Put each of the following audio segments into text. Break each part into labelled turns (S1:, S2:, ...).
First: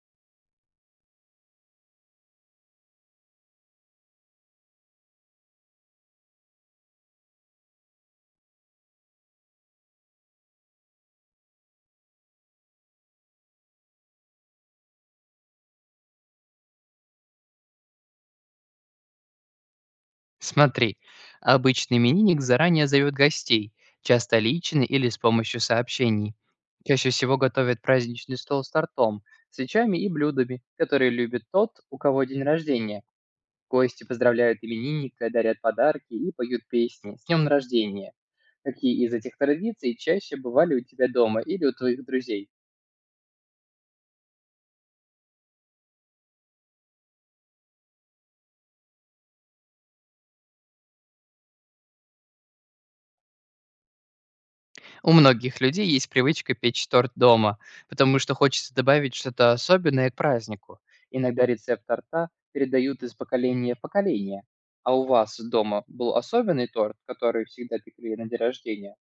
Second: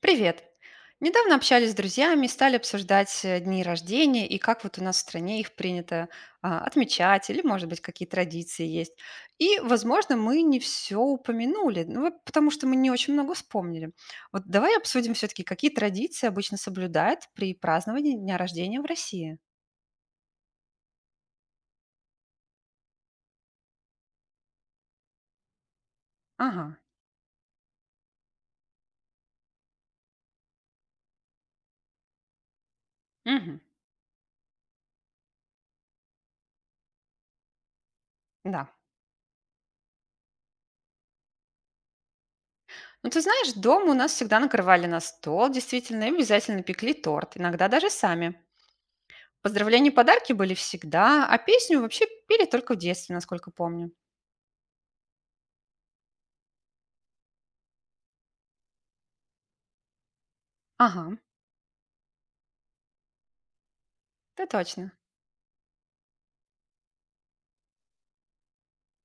S1: Привет! Недавно общались с друзьями, стали обсуждать дни рождения и как вот у нас в стране их принято отмечать, или, может быть, какие традиции есть. И, возможно, мы не все упомянули, ну, вот потому что мы не очень много вспомнили. Вот давай обсудим все-таки, какие традиции обычно соблюдают при праздновании дня рождения в России.
S2: Смотри, обычный именинник заранее зовет гостей, часто лично или с помощью сообщений.
S1: Ага,
S2: Чаще всего готовят праздничный стол с тортом, свечами и блюдами, которые любит тот, у кого день рождения.
S1: мгм,
S2: Гости поздравляют именинника, дарят подарки и поют песни «С днем рождения».
S1: да.
S2: Какие из этих традиций чаще бывали у тебя дома или у твоих друзей?
S1: Ну, ты знаешь, дома у нас всегда накрывали на стол, действительно, и обязательно пекли торт, иногда даже сами. Поздравления и подарки были всегда, а песню вообще пели только в детстве, насколько помню.
S2: У многих людей есть привычка печь торт дома, потому что хочется добавить что-то особенное к празднику.
S1: Ага,
S2: Иногда рецепт торта передают из поколения в поколение.
S1: ты точно.
S2: А у вас дома был особенный торт, который всегда пекли на день рождения?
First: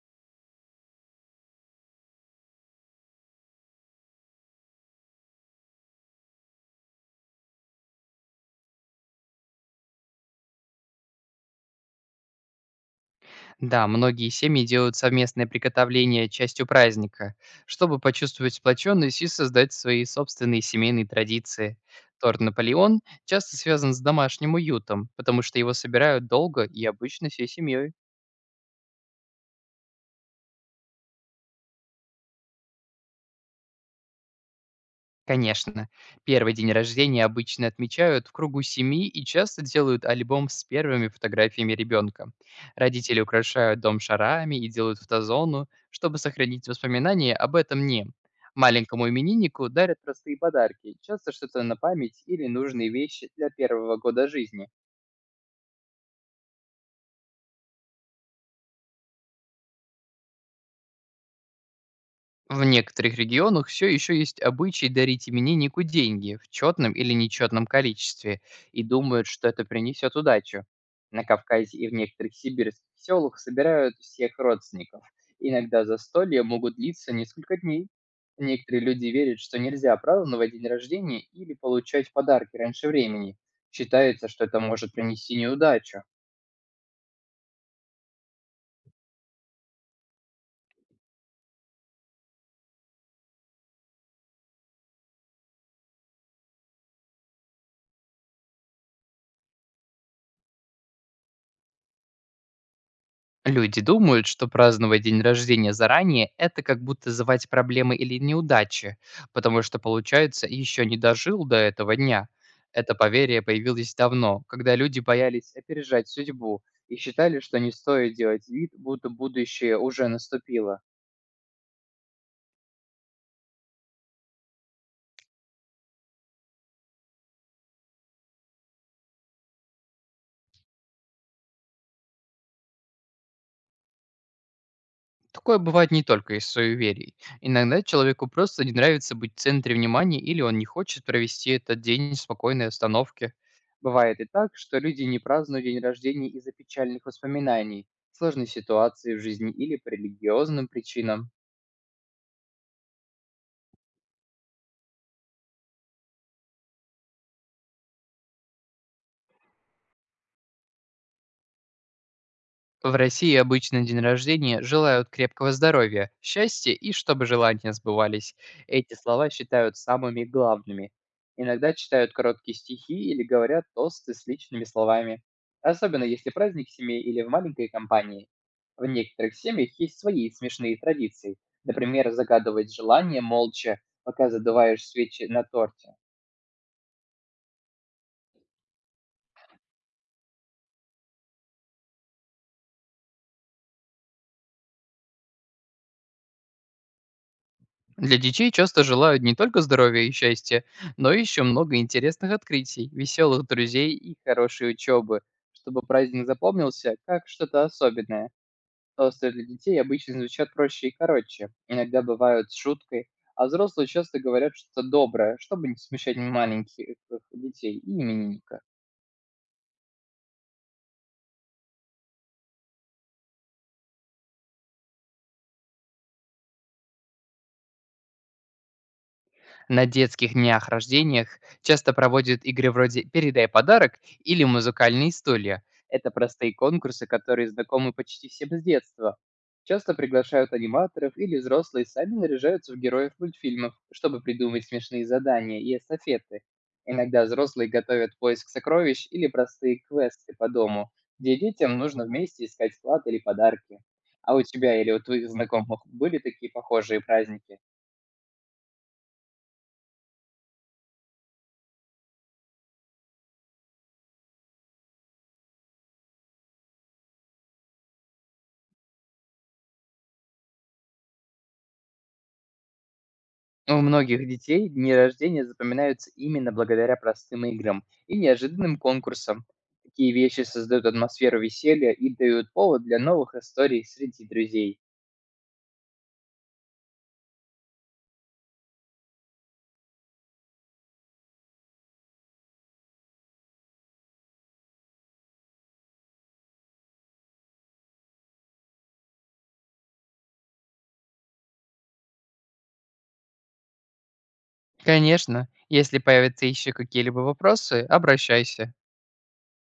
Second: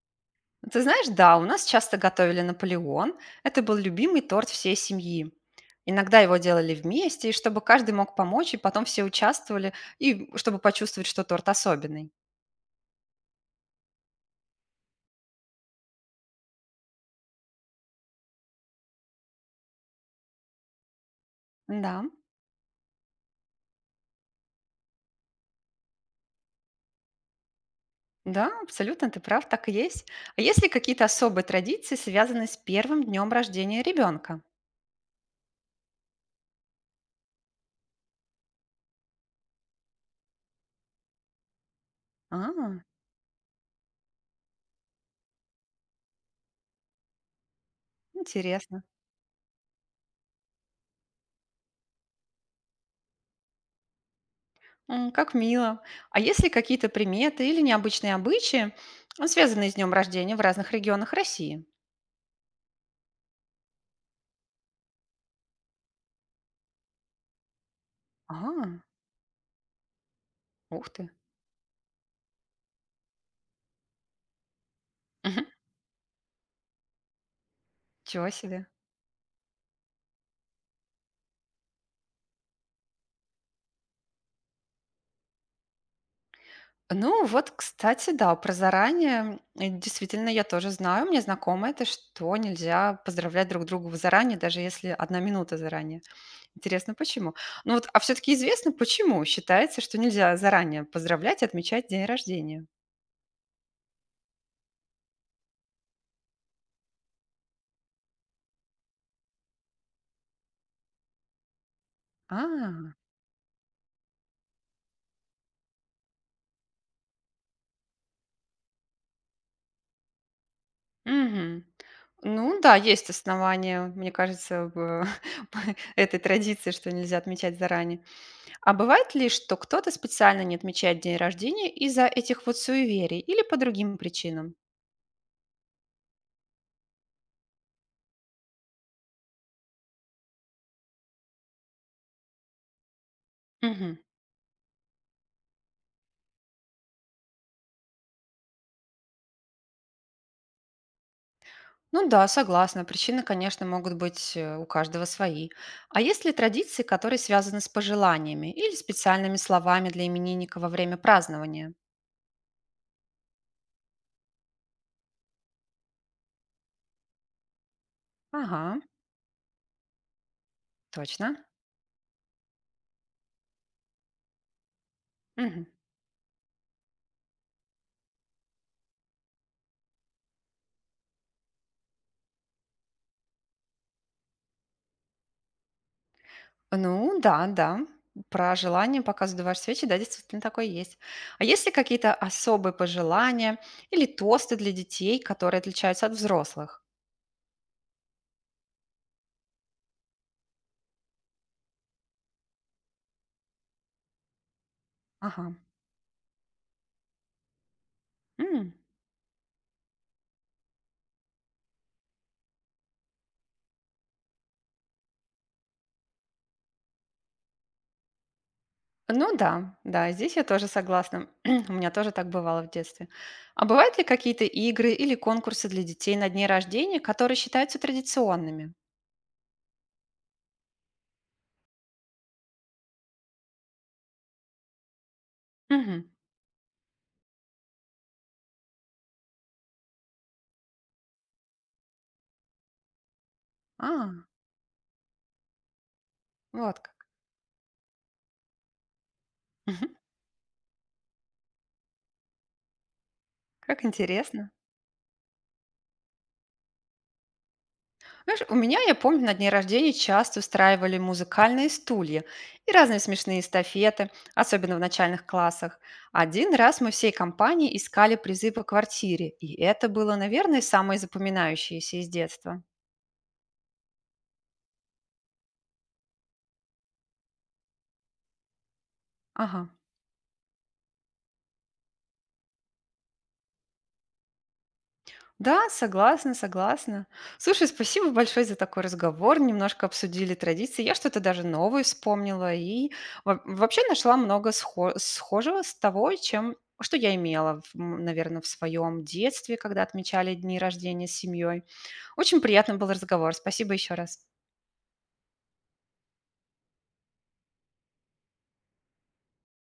S1: Ты знаешь, да, у нас часто готовили Наполеон. Это был любимый торт всей семьи. Иногда его делали вместе, и чтобы каждый мог помочь, и потом все участвовали, и чтобы почувствовать, что торт особенный.
S2: Да, многие семьи делают совместное приготовление частью праздника, чтобы почувствовать сплоченность и создать свои собственные семейные традиции.
S1: Да,
S2: Торт Наполеон часто связан с домашним уютом, потому что его собирают долго и обычно всей семьей.
S1: да, абсолютно, ты прав, так и есть. А есть ли какие-то особые традиции, связанные с первым днем рождения ребенка?
S2: Конечно. Первый день рождения обычно отмечают в кругу семьи и часто делают альбом с первыми фотографиями ребенка.
S1: А,
S2: Родители украшают дом шарами и делают фотозону, чтобы сохранить воспоминания об этом дне.
S1: интересно.
S2: Маленькому имениннику дарят простые подарки, часто что-то на память или нужные вещи для первого года жизни.
S1: М, как мило. А есть ли какие-то приметы или необычные обычаи, ну, связанные с днем рождения в разных регионах России?
S2: В некоторых регионах все еще есть обычай дарить имениннику деньги в четном или нечетном
S1: А,
S2: количестве и думают, что это принесет удачу.
S1: ух ты.
S2: На Кавказе и в некоторых сибирских селах собирают всех родственников.
S1: Мгм.
S2: Иногда застолья могут длиться несколько дней.
S1: Чего себе.
S2: Некоторые люди верят, что нельзя праздновать день рождения или получать подарки раньше времени. Считается, что это может принести неудачу.
S1: Ну вот, кстати, да, про заранее. Действительно, я тоже знаю, мне знакомо это, что нельзя поздравлять друг друга заранее, даже если одна минута заранее. Интересно, почему? Ну вот, а все-таки известно, почему считается, что нельзя заранее поздравлять и отмечать день рождения.
S2: Люди думают, что праздновать день рождения заранее – это как будто звать проблемы или неудачи, потому что, получается, еще не дожил до этого дня.
S1: А,
S2: Это поверье появилось давно, когда люди боялись опережать судьбу и считали, что не стоит делать вид, будто будущее уже наступило.
S1: мгм. Ну да, есть основания, мне кажется, в этой традиции, что нельзя отмечать заранее. А бывает ли, что кто-то специально не отмечает день рождения из-за этих вот суеверий или по другим причинам?
S2: Такое бывает не только из суеверий. Иногда человеку просто не нравится быть в центре внимания или он не хочет провести этот день в спокойной остановке.
S1: Мгм.
S2: Бывает и так, что люди не празднуют день рождения из-за печальных воспоминаний, сложной ситуации в жизни или по религиозным причинам.
S1: Ну да, согласна. Причины, конечно, могут быть у каждого свои. А есть ли традиции, которые связаны с пожеланиями или специальными словами для именинника во время празднования?
S2: В России обычно день рождения желают крепкого здоровья, счастья и чтобы желания сбывались.
S1: Ага,
S2: Эти слова считают самыми главными.
S1: точно.
S2: Иногда читают короткие стихи или говорят тосты с личными словами.
S1: Мгм.
S2: Особенно если праздник в семье или в маленькой компании. В некоторых семьях есть свои смешные традиции. Например, загадывать желание молча, пока задуваешь свечи на торте.
S1: Ну да, да. Про желание, пока задуваешь свечи, да, действительно такое есть. А есть ли какие-то особые пожелания или тосты для детей, которые отличаются от взрослых?
S2: Для детей часто желают не только здоровья и счастья, но еще много интересных открытий, веселых друзей и хорошей учебы.
S1: Ага.
S2: Чтобы праздник запомнился как что-то особенное,
S1: М.
S2: тосты для детей обычно звучат проще и короче, иногда бывают с шуткой, а взрослые часто говорят что-то доброе, чтобы не смущать маленьких детей и именинника.
S1: Ну да, да, здесь я тоже согласна. У меня тоже так бывало в детстве. А бывают ли какие-то игры или конкурсы для детей на дни рождения, которые считаются традиционными?
S2: На детских днях рождениях часто проводят игры вроде «Передай подарок» или «Музыкальные стулья».
S1: Мгм.
S2: Это простые конкурсы, которые знакомы почти всем с детства. Часто приглашают аниматоров или взрослые сами наряжаются в героев мультфильмов,
S1: А,
S2: чтобы придумать смешные задания и эстафеты.
S1: вот как.
S2: Иногда взрослые готовят поиск сокровищ или простые
S1: Мгм.
S2: квесты по дому, где детям нужно вместе искать клад или подарки.
S1: Как
S2: А у
S1: интересно.
S2: тебя или у твоих знакомых были такие похожие праздники?
S1: Знаешь, у меня, я помню, на дни рождения часто устраивали музыкальные стулья и разные смешные эстафеты, особенно в начальных классах. Один раз мы всей компанией искали призы по квартире, и это было, наверное, самое запоминающееся из детства.
S2: У многих детей дни рождения запоминаются именно благодаря простым играм и неожиданным конкурсам.
S1: Ага.
S2: Такие вещи создают атмосферу веселья и дают повод для новых историй среди друзей.
S1: Да, согласна, согласна. Слушай, спасибо большое за такой разговор. Немножко обсудили традиции. Я что-то даже новое вспомнила и вообще нашла много схожего с того, чем что я имела, наверное, в своем детстве, когда отмечали дни рождения с семьей. Очень приятно был разговор. Спасибо еще раз.
S2: Конечно, если появятся еще какие-либо вопросы, обращайся.